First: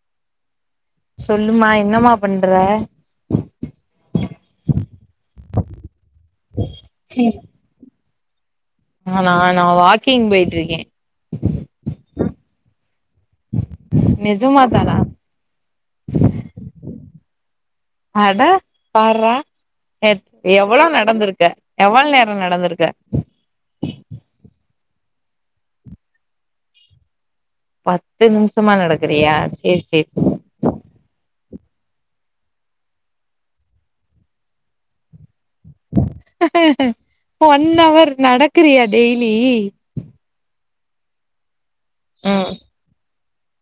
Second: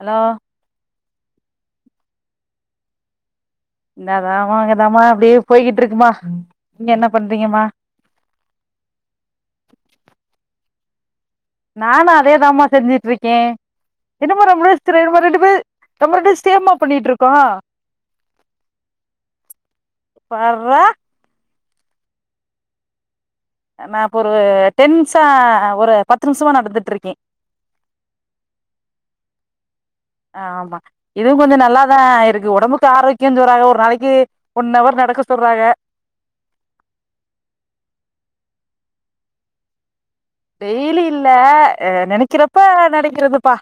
hello சொல்லுமா என்னமா பண்ற இந்தாதாமா அங்கதாம்மா அப்டியே போய்கிட்டு இருக்குமா நீங்க என்ன பண்றீங்கமா நானா நா வாக்கிங் போயிட்டுருக்கே நானு அதே தாமா செஞ்சிட்டுருக்கே என்னமா நிஜமா தானா முடிசிர மாதிரி நம்ம ரெண்டு பேர் நம்ம ‌ரெண்டு ‌பேர் ஸ்டேம்மா பண்ணிட்டுருக்கோ அட பார்ரா எ பார்றா எவ்ளோ நடந்திருக்க எவ்ள நேரோ நடந்திருக்க நான் இப்போ ஒரு டென்ஸா ஒரு பத்து நிமிஷமா நடந்துட்டு இருக்கே பத்து நிமிஷமா நடக்குறியா சேரி சேரி ஆமா இதுவு கொஞ்சோ நல்லாதா இருக்கு ஒடம்புக்கு ஆரோக்கியோ சொல்றாங்க ஒரு நாளைக்கு ஒன் அவர் நடக்க சொல்றாக ஒன் அவர் நடக்குறியா டெய்லி டெய்லி‌ இல்ல ம் நெனக்கிறப்ப நடக்கிறதுப்பா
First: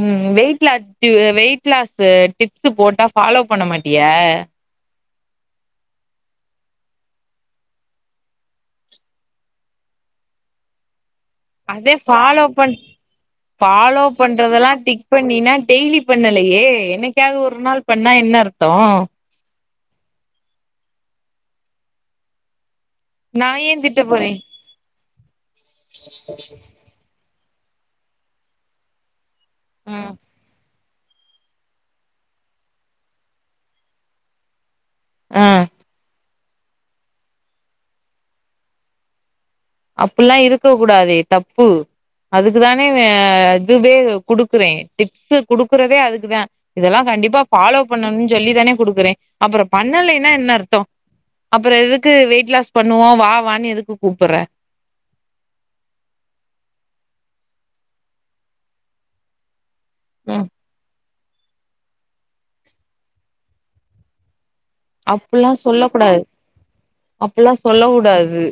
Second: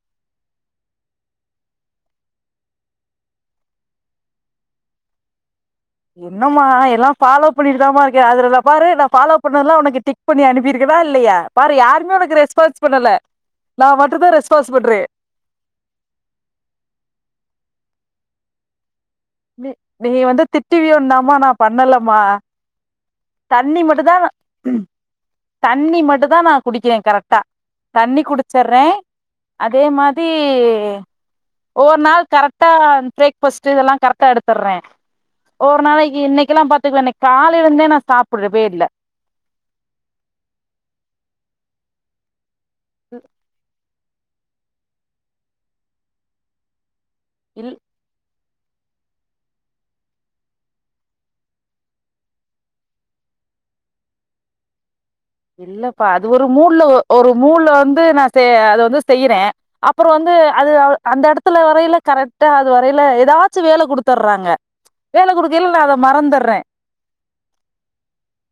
ம் wait lot weight loss tips போட்டா ஃபாலோ பண்ண மாட்டியா என்னம்மா எல்லா ஃபாலோ பண்ணிட்டு தாப்பா இருக்கே அதுல பாரு நான் ஃபாலோ பண்ணறதுல்லா உனக்கு டிக் பண்ணி அனுப்பிருக்கேனா இல்லையா பாரு அதே யாருமே உனக்கு ஃபாலோ பண் ரெஸ்பான்ஸ் பண்ணல நா மட்டும்தா ரெஸ்பாஸ் பண்றே நீனா டெய்லி பண்ணலையே என்னைக்காவது ஒரு நாள் பண்ணா என்ன அர்த்தோ‌ நீ நீ வந்து திட்டுவியோன் தான்‌மா நா பண்ணலமா நா ஏ தண்ணி மட்டு திட்ட தா போறே தண்ணி மட்டு‌ தா நா குடிக்கிறே கரெக்ட் தா தண்ணீ குடிச்சர்றே அதே ம் மாதி ஒவொர் நாள் கரெக்டா ப்ரேக்ஃபாஸ்ட்டு இதெல்லா கரெக்டா எடுத்துர்றே ம் ஒவ்வொரு நாளைக்கு இன்னைக்கெல்லா பாத்துக்க இன்னைக் காலைல இருந்தே நா சாப்ட்றவே இல்ல அப்டில்லா இருக்க கூடாதே தப்பு அதுக்குதானே இதுவே குடுக்குறே டிப்ஸ் குடுக்குறதே அதுக்குதா இதெல்லா கண்டிப்பா இல் ஃபாலோ பண்ணும்னு சொல்லி தானே குடுக்குறே அப்பறோ பண்ணலேன்னா என்ன அர்த்தோ அப்பறோ எதுக்கு வெயிட் லாஸ் பண்ணுவோ வா வான்னு எதுக்கு கூப்புர்ற இல்லப்பா அது ஒரு மூள்ல ஒரு மூள்ல வந்து நா அத வந்து செய்றே அப்பறோ வந்து ம் அது அந்த எடத்துல வரயில கரெக்டா அது வரையில ஏதாச்சு வேல குடுத்துர்றாங்க வேல குடுக்கயில அத நா மறந்துர்றே அப்பல்லா சொல்ல கூடாது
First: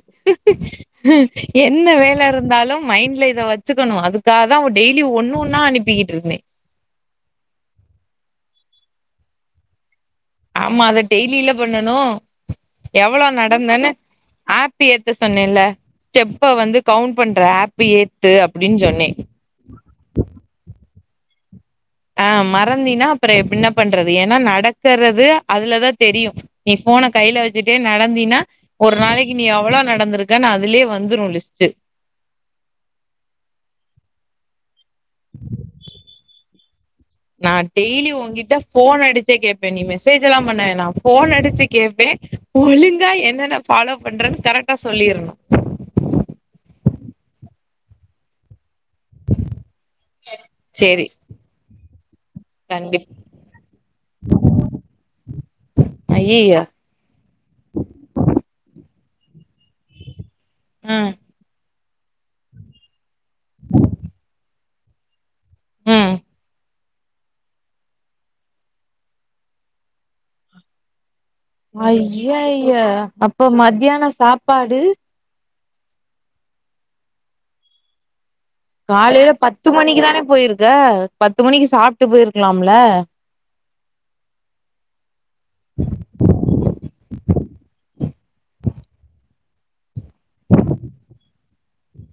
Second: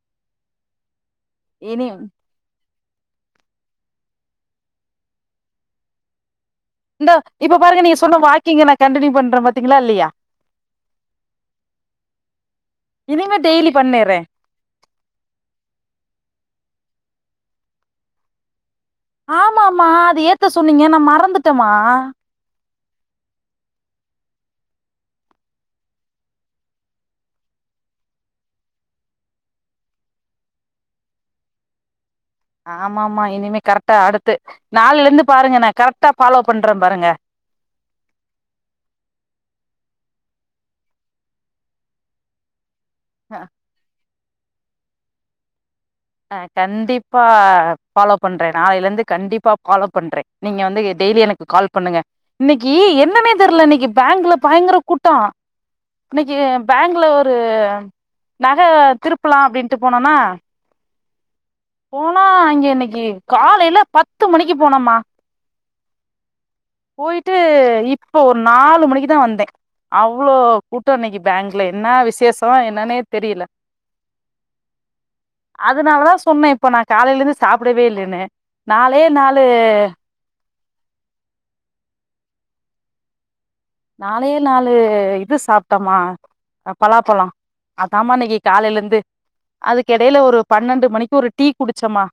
என்ன இனி வேலருந்தாலு மைண்ட்ல இத வச்சுக்கணு அதுக்காக தா டெய்லி ஒண்ணு ஒன்னா அனுப்பிக்கிட்டு இருந்தே இந்தா இப்ப பாருங்க நீங்க சொன்ன வாக்கிங்க நா கண்ட்னியூ பண்றே பாத்தீங்களா இல்லையா ஆமா அத டெய்லியில பண்ணணு எவ்வளோ இனிமே டெய்லி நடந்தேன்னு பண்ணிர்றே ஆர்ட் பு ஏத்த சொன்னேன்ல்ல ஸ்டெப்ப வந்து கவுண்ட் பண்ற ஆப்ப ஏத்து அப்டின்னு சொன்னே ஆமாமாமா அது ஏத்த சொன்னீங்க நா மறந்துட்டேம்மா ஆ மறந்தினா அப்ற என்ன பண்றது ஏன்னா நடக்கறது அதுலதா தெரியு ஏ போன கைல வச்சுட்டே நடந்தீனா ஒரு நாளைக்கு நீ எவ்ளோ நடந்திருக்க அதுலே வந்துரு லிஸ்ட்டு ஆமாமாமா இனிமே கரெக்டா அடுத்து நாளைல இருந்து பாருங்க நா கரெக்டா ஃபாலோ பண்றே பாருங்க நா டெய்லி ஓங்கிட்ட போன்ன அடிச்சே கேப்பே நீ மெசேஜ் எல்லா பண்ணவேணா ஃபோன் அடிச்சு கேப்பே ஒழுங்கா ஆ என்னென்ன ஃபாலோ பண்றனு கரெட்டா சொல்லிறணு ஆ கண்டிப்பா ஃபாலோ பண்றே நாளைலருந்து கண்டிப்பா ஃபாலே பண்றே நீங்க வந்து சேரி டெய்லி எனக்கு கால் பண்ணுங்க இன்னைக்கி கண்டிப் என்னனே தெர்ல இன்னைக்கி பேங்குல பயங்கர கூட்டோ இன்னைக்கி ஐயய்ய பேங்க் ல ஒரு நக திருப்லா அப்டின்ட்டு போனனா ம் போனா அங்க இன்னைக்கி காலையில பத்து மணிக்கி போனமா உம் போயிட்டு இப்போ ஒரு நாலு மணிக்கு தா வந்தே அவ்ளோ கூட்டோ இன்னைக்கி பேங்க்ல என்னா விசேஷோ என்னானே தெரியல மத்யானோ சாப் பாடு அதுனாலதா சொன்னே இப்ப நா காலையிலந்து சாப்டவே இல்லனு காலையில பத்து மணிக்கி தானே போயிருக்க பத்து மணிக்கு சாப்ட்டு போயிருக்கலாம்ல நாலே நாலு இது சாப்ட்டமா அ பலாப்பழோ அதமா இன்னைக்கி காலைலருந்து அதுக்கெடையில ஒரு பன்னெண்டு மணிக்கு ஒரு டீ குடிச்சமா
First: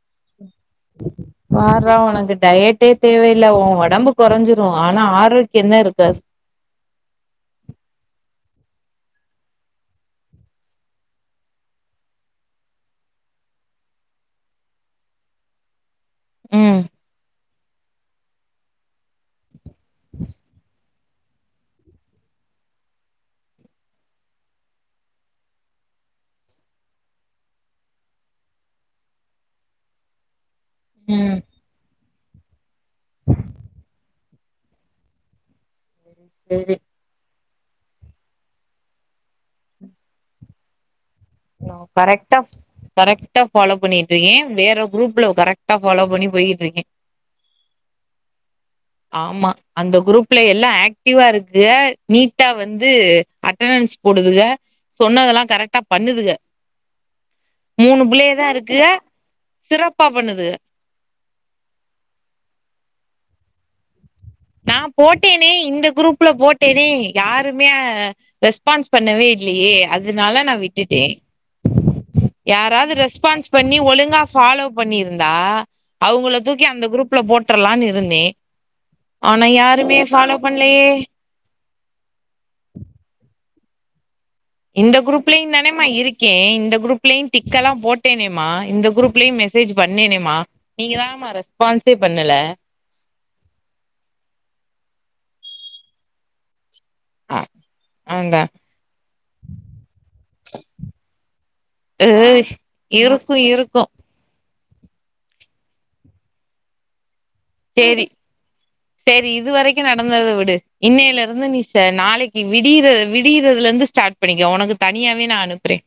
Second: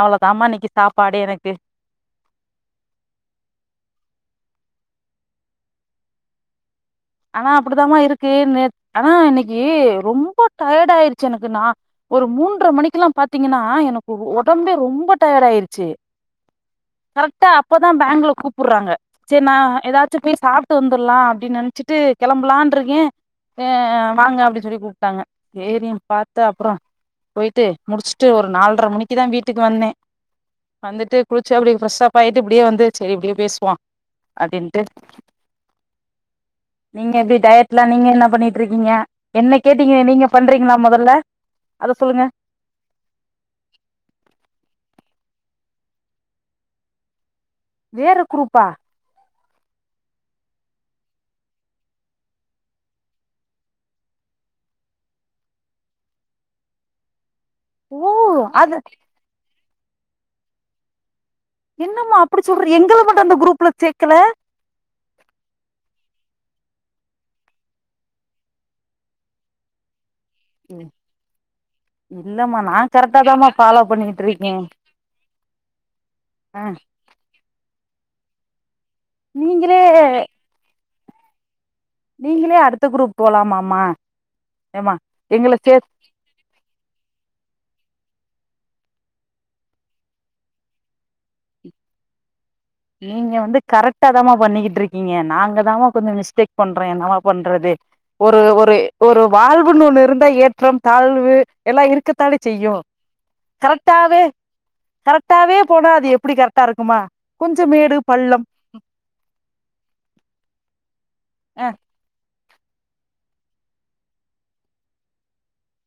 அவ்வளோதாமா இன்னைக்கி சாப்பாடு எனக்கு ப்றோ ஒனக்கு டயட்டே தேவையில்ல ஓ ஒடம்பு கொறஞ்சிரு ஆனா ஆரோக்யந்தா இருக்காது ஆனா அப்டிதாம இருக்கு நெ ஆனா இன்னைக்கி ரொம்ப டயர்டாயிருச்சி எனக்கு நா ஒரு மூன்ற மணிக்குலா பாத்தீங்கனா எனக்கு ஒடம்பே ரொம்ப டயர்டாயிருச்சி ம் கரெட்டா அப்பதா பேங்குல கூப்புட்றாங்க சேரி நா ஏதாச்சு போய் சாப்ட்டு வந்துர்லா அப்டின் நெனச்சிட்டு கெளம்பலான்ருக்கே ஏ வாங்க அப்டின் சொல்லி கூப்டாங்க சேரின் பாத்து அப்றோ போயிட்டு முடிச்சிட்டு ஒரு நால்ர மணிக்கிதா வீட்டுக்கு வந்தே வந்துட்டு ம் குளிச்சி அப்டியே ஃப்ரஸ் அப் ஆயிட்டு இப்டியே வந்து சேரி இப்டியே பேசுவோ அப்டின்ட்டு சேரி நீங்க எப்டி டயட்லா நீங்க என்ன பண்ணிட்ருக்கீங்க என்ன கேட்டீங்களே நீங்க பண்றீங்களா மொதல்ல நா அத சொல்லுங்க கரெட்டா கரெக்டா ஃபாலோ பண்ணிட்ருக்கே வேற குரூப்லோ கரெக்டா ஃபாலோ பண்ணி போய்கிட்ருக்கே வேற குரூப்பா ஆமா அந்த குரூப்ல எல்லா ஆக்டிவா இருக்கு நீட்டா வந்து அட்டணன்ஸ் போடுதுக சொன்னதெல்லா கரெக்டா பண்ணுதுக மூணு ஓ புள்ளையதா அது இருக்கு சிறப்பா பண்ணுதுக என்னம்மா அப்டி சொல்ற எங்கள மட்டு அந்த குரூப்ல சேக்கல நா போட்டேனே இந்த குரூப்ல போட்டேனே யாருமே ரெஸ்பான்ஸ் பண்ணவே இல்லையே அதுனால நா விட்டுட்டே இல்லம்மா நா யாராது கரெக்டா தாமா ரெஸ்பான்ஸ் பண்ணி ஃபாலோ ஒழுங்கா பண்ணிட்டு இருக்கே ஃபாலோ பண்ணிருந்தா அவுங்கள ஆ தூக்கி அந்த குரூப்ல போட்ரலானு இருந்தே அனா நீங்களே யாருமே ஃபாலோ பண்லையே நீங்களே அடுத்த குரூப் போலாமாமா ஏமா இந்த எங்கள சே குரூப்லயுந்தானமா இருக் கே இந்த குரூப்லயு டிக்கலா போட்டேனேமா இந்த குரூப்லயு மெசேஜ் பண்ணேனேமா நீங்க தானமா ரெஸ்பான்ஸே பண்ணல நீங்க வந்து கரெக்டா தாமா பண்ணிகிட்ருக்கீங்க நாங்க தாமா கொஞ்சோ மிஸ்டேக் பண்றோ என்னவா பண்றது ஒரு அதா ஒரு ஒரு வாழ்வுன்னு ஒன்னு இருந்தா ஏற்றம் தாழ்வு எல்லா இருக்கத்தானே செய்யு இருக்கூ இரு கரெக்டாவே கரெக்டாவே போனா அது எப்பிடி கரெக்டா இருக்குமா கொஞ்சம் மேடு சேரி பள்ளம் சேரி இது வரைக்கூ நடந்தத விடு இன்னையில இருந்து நீ அ நாளைக்கி விடியிற விடியிறதுலருந்து ஸ்டார்ட் பண்ணிக்கோ உனக்கு தனியாவே நான் அனுப்புறே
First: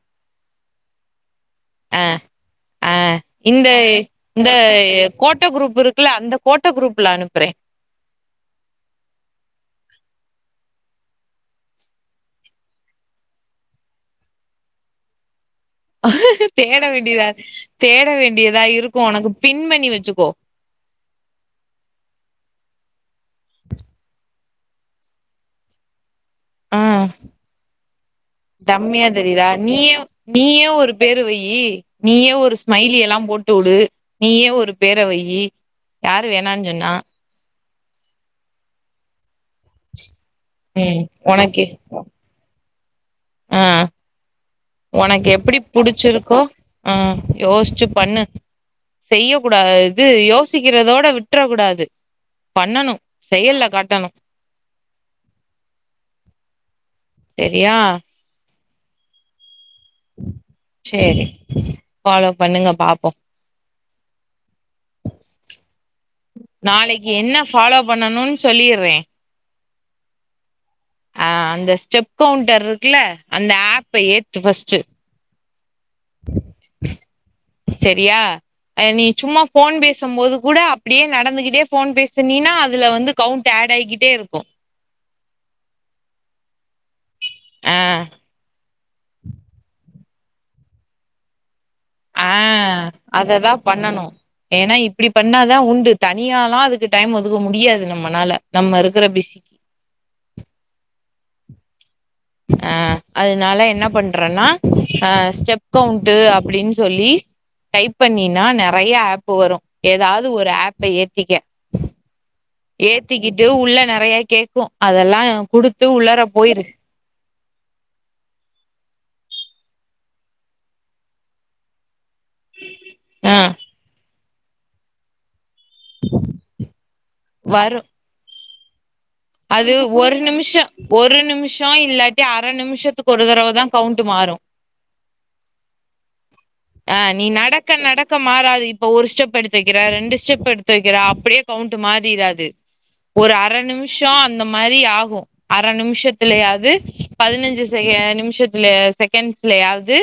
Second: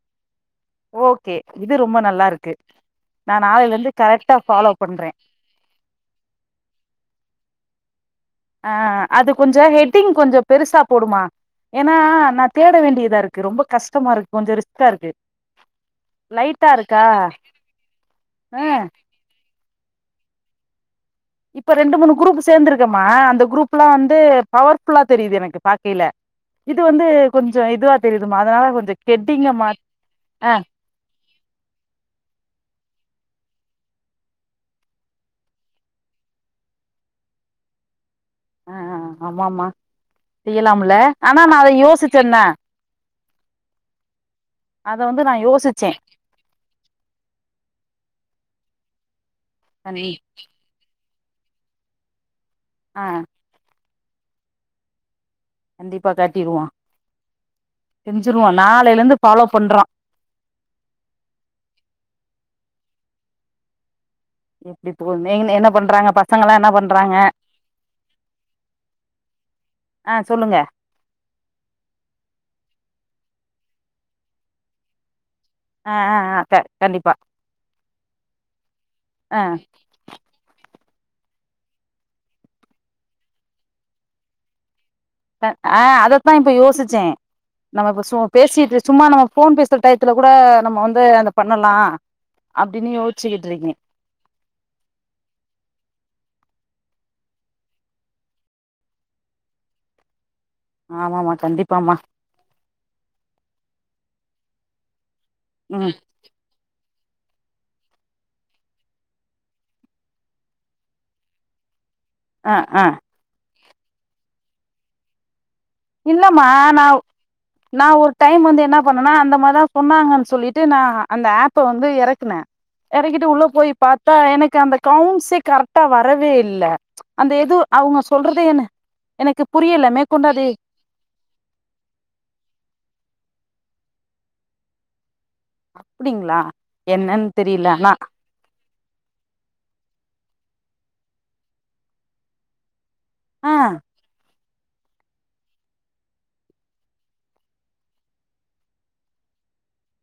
ஓகே இது ரொம்ப ஆ நல்லாருக்கு ஆ நா நாளைலேர்ந்து கரெக்டா ஃபாலோ பண்றே ட்ட குரூப் இருக்குல்ல அந்த கோட்ட குரூப்ல அனுப்புறே ஆ அது கொஞ்சொ ஹெட்டிங் கொஞ்சொ பெருசா போடும்மா ஏன்னா நா தேட வேண்டியதா இருக்கு ரொம்ப கஷ்டமாருக்கு கொஞ்சொ ரிஸ்க்கா இருக்கு லைட்டா தேட இருக்கா வேண்டியதா தேட வேண்டியதா ஆ இருக்கும் ஒனக்கு பின்பன்னி வச்சுக்கோ இப்ப ரெண்டு மூணு குரூப் சேந்திருக்கம்மா அந்த குரூப்ல்லா வந்து பவர்ஃபுல்லா தெரியுது எனக்கு பாக்கையில இது ஆ வந்து கொஞ்சொ இதுவா தெரியுதுமா அதனால கொஞ்சொ டம்மியா ஹெட்டிங்க மாத் அ பேருவையீ நீயே ஒரு ஸ்மைலி எல்லாம் போட்டு வுடு நீயே ஒரு பேரவையீ யாரு வேணான்ஞ் சொன்னா ஆ ஆமா ஆமா செய்யலாம்ல ம் ஆனா நா உனக்கே அத யோசிச்சன்ன ஆ அத வந்து ஒனக்கு நா எப்புடி யோசிச்சே புடிச்சிருக்கோ ஆ யோஸ்ச்சு பண்ணு செய்ய கூடாது இது தண்ணி யோசி க்கிறதோட விட்ற கூடாது பண்ணணும் ஆ செயல்ல காட்டணும் கண்டிப்பா காட்டிருவோ சரியா செஞ்சிருவோ நாளையிலருந்து ஃபாலோ பண்றோ சேரி ஃபாலோ பண்ணுங்க பாப்போ எப்டி போதுனே என்ன பண்றாங்க பசங்களா என்னா நாளைக்கு பண்றாங்க என்ன ஃபாலோ பண்ணணும்னு சொல்லிறே ஆ சொல்லுங்க ஆ அந்த ஸ்டெப்வுண்டர் இருக்குல அந்த ஆப்ப ஏத்து ஃபஸ்ட்டு ஆ ஆ ஆ க கண்டிப்பா செரியா நீ ஆ சும்மா ஃபோன் பேச பேசம்போது கூட அப்டியே நடந்துகிட்டே ஃபோன் பேசனீனா அதுல வந்து கவுண்ட் ஆட் ஆயிகிட்டே இருக்கூ அ ஆ அதத்தான் இப்ப யோசிச்சே நம்ம ஆ இப்ப சும் பேசிட்டு சும்மா நம்ம ஃபோன் பேசுற டயத்துல கூட நம்ம வந்து அத பண்ணலா ஆ அப்டின்னு அததா யோஸ்ச்சுகிட்ருக்கேன் பண்ணணு ஏன்னா இப்பிடி பண்ணாதா உண்டு தனியாலா அதுக்கு டைம் ஒதுக்க முடியாது நம்மனால நம்ம இருக்கிற பிசி ஆமாமா கண்டிப்பாம்மா அ அதனால என்னா பண்றேன்னா அ ஸ்டெப் ம் கவுண்டு அப்டின் சொல்லி டைப் பண்ணினா நறைய ஆப் வரு எதாவ்து ஒரு ஆப்ப ஏத்திக்க ஆ ஆ ஏத்திக்கிட்டு உள்ள நறைய கேக்கூ அதெல்லா குடுத்து உள்ளற இல்லமா போயிரு நா நா ஒரு டைம் வந்து என்னா பண்ணேனா அந்த மாரி தா சொன்னாங்கன் சொல்லிட்டு நா அந்த ஆப்ப வந்து எறக்குனே எறகிட்டு ஆ உள்ள போய் பாத்தா எனக்கு அந்த கவுன்சே கரெட்டா வரவே இல்ல அந்த எது வரு அவுங்க சொல்றது என்ன எனக்கு அது புரியல ஒரு மேற்கொண்டு அது நிமிஷோ ஒரு நிமிஷொ இல்லாட்டி அர நிமிஷத்துக்கு ஒரு தடவ தா கவுண்ட்டு மாறு அப்டிங்ளா ஆ நீ நடக்க நடக்க மாறாது இப்ப ஒரு ஸ்டெப் எடுத்து வைக்கிற ரெண்டு ஸ்டெப் எடுத்து வைக்கிற அப்டியே கவுண்ட் மாறிராது ஒரு அர ஆ நிமிஷொ அந்த மாரி ஆகூ அரை நிமிஷத்துலயாவ்து பதினஞ்சு செகண்ட் நிமிஷத்துல செகண்ட்ஸ்லயாவ்து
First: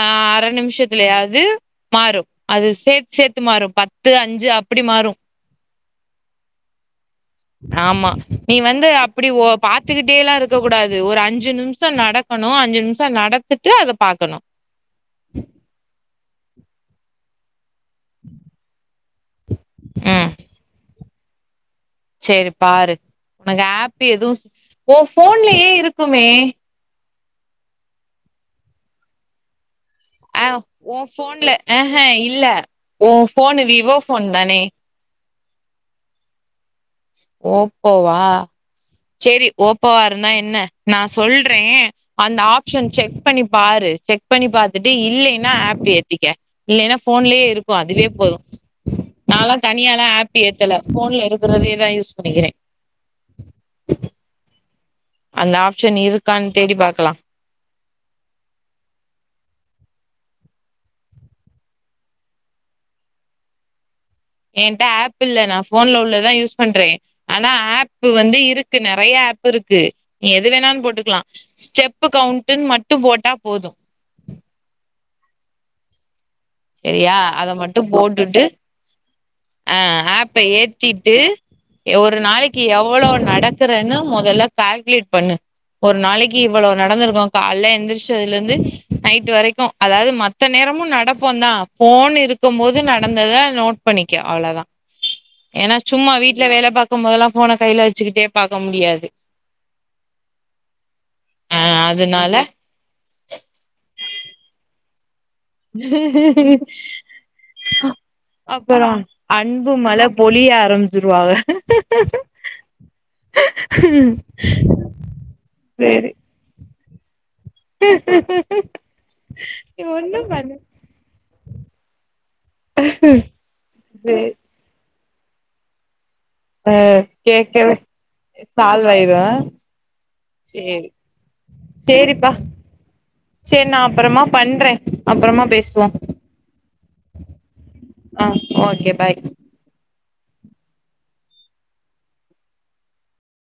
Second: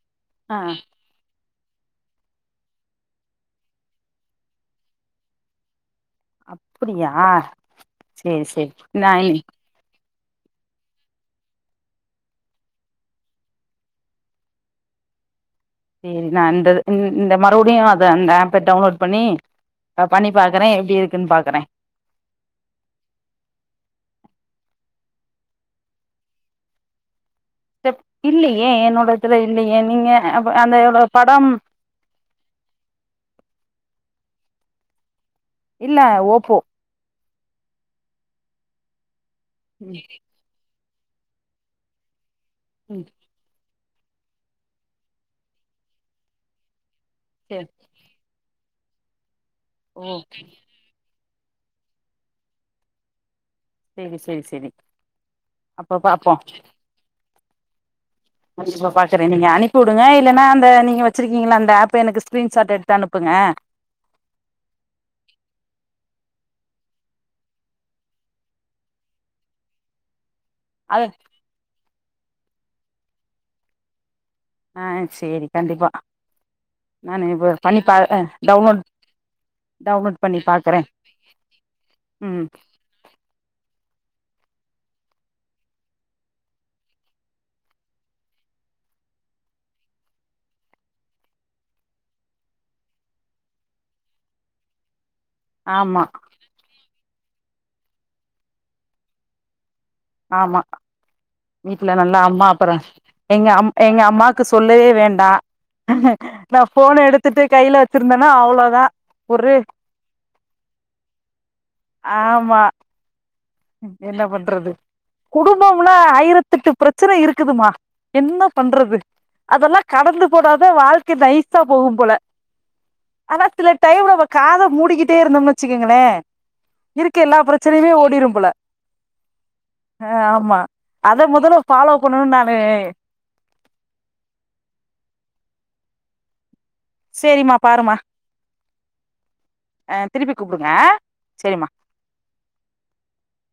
ஆ அர ஆ நிம்ஷத் லயாவ்து மாறு அது சேத்து சேத்து மாறும் பத்து அஞ்சு அப்டி மாறும் அப்டியா ஆமா சேரி நீ சேரி வந்து நா அப்பிடி ஒப் பாத்துக்கிட்டேல்லா இருக்க கூடாது ஒரு அஞ்சு நிம்ஷோ நடக்கணு அஞ்சு நிம்ஷோ நடத்துட்டு அத பாக்கணு சேரி நடந்தது இந் இந்த மறுபடியு அத அந்த ஆப்ப டவுன்லோட் பண்ணி ம் பண்ணி பாக்குறே எப்டி இருக்குன்னு பாக்குற சேரி பாரு உனக்கு ஆப் எதுவு ஓ ஃபோன்லயே இருக்குமே இல்லையே என்னோடத்துல இல்லையே நீங்க அ ஆ ப ஓ அந்த படம் ஃபோன்ல ஆஹ இல்ல ஓ ஃபோனு விவோ ஃபோன் தானே இல்ல ஓப்போ ஓப்போவா சேரி ம் ஓப்பவா இருந்தா என்ன நா சொல்றே அந்த ஆப் ஷன் ம் செக் பண்ணி பாரு செக் பண்ணி பாத்துட்டு இல்லைன்னா ஆப் ஏத்திக்க இல்லைனா ஃபோன்லேயே சரி இருக்கு அதுவே போது நால்லா தனியாலா ஓ ஆப் ஏத்தல ஃபோன்ல இருக்கறதையே தா யூஸ் பண்ணிக்கிறே சேரி சேரி சேரி அந்த ஆப்ஷன் இருக்கான் தேடி பாக்கலா கண்டிப்பா பாக்குறே நீங்க அனுப்பி உடுங்க இல்லைன்னா அந்த நீங்க வச்சிருக்கீங்கள அந்த ஆப்ப எனக்கு ஸ்க்ரீன்ஷாட் எடுத்து அனுப்புங்க என்ட்டா ஆப் இல்ல நா ஃபோன்ல உள்ளதுதா யூஸ் பண்றே ஆனா ஆப்பு வந்து இருக்கு நறைய ஆப் இருக்கு நீ எது வேணான் அது போட்டுக்கலா ஸ்டெப்பு கவுண்டுன்னு மட்டு போட்டா போது ஆ சேரி கண்டிப்பா சேரியா நானு அத இப்ப மட்டு பண்ணி பா போட்டுட்டு டவுன்லோட் ஆ டவுன்லோட் ஆப்ப பண்ணி பாக்குறேன் ஏத்திட்டு ஒரு ம் நாளைக்கு எவ் போளோ நடக்கறன்னு மொதல கால்குலேட் பண்ணு ஒரு நாளைக்கு இவ்வளோ நடந்திருக்கு காலையில எழுந்திரிச்சுதுல இருந்து நைட்டு வரைக்கு அதாவது மத் மத்த நேரமு நடப் போத்தா ஃபோன் இருக்கும் போது நடந்தத நோட் பண்ணிக்க அவ்ளவதா ஏன்னா ஆமா சும்மா வீட்ல வேல பாக்கும் போது எல்லா ஃபோன கையில வச்சுக்கிட்டே பாக்க முடியாது ஆமா ஆ வீட்ல நல்லா அதனால அம்மா அப்பறோ எங்க அம் எங்க அம்மாக்கு சொல்லவே வேண்டா கையில வச்சிருந்தேன்னா அவ்ளோதான் அப்பறோ ஒரு அன்பு மழ பொழிய ஆரம்பிச் சுருவாங்க ஆமா என்ன பண்றது குடும்பம்ன சேரி ஆயிரத்தெட்டு பிரச்சன இரு க்குதுமா என்ன பண்றது அதல்லா ஒன்னு கடந்து பண்ண போனா தா வாழ்க்க நைசா போகும் போல ஆனா சில டைம் சேரி காத மூடிக்கிட்டே இருந்தோம்ன்னு வச்சுக்கோங்களே ஆ இருக்க எல்லா கேக்கவே பிரச்சனையுமே ஓடிரும் போல சால்வ் ஆயிரு ஆ ஆமா சேரி அத மொதல ஃபாலோ பண்ணுன்னு நானு சேர் நா அப்பறமா பண்ற அப்பறமா பேசுவோ சேரிமா பாரும்மா ஆ ஓகே பாய் அ திருப்பி கூப்டுங்க சேரிமா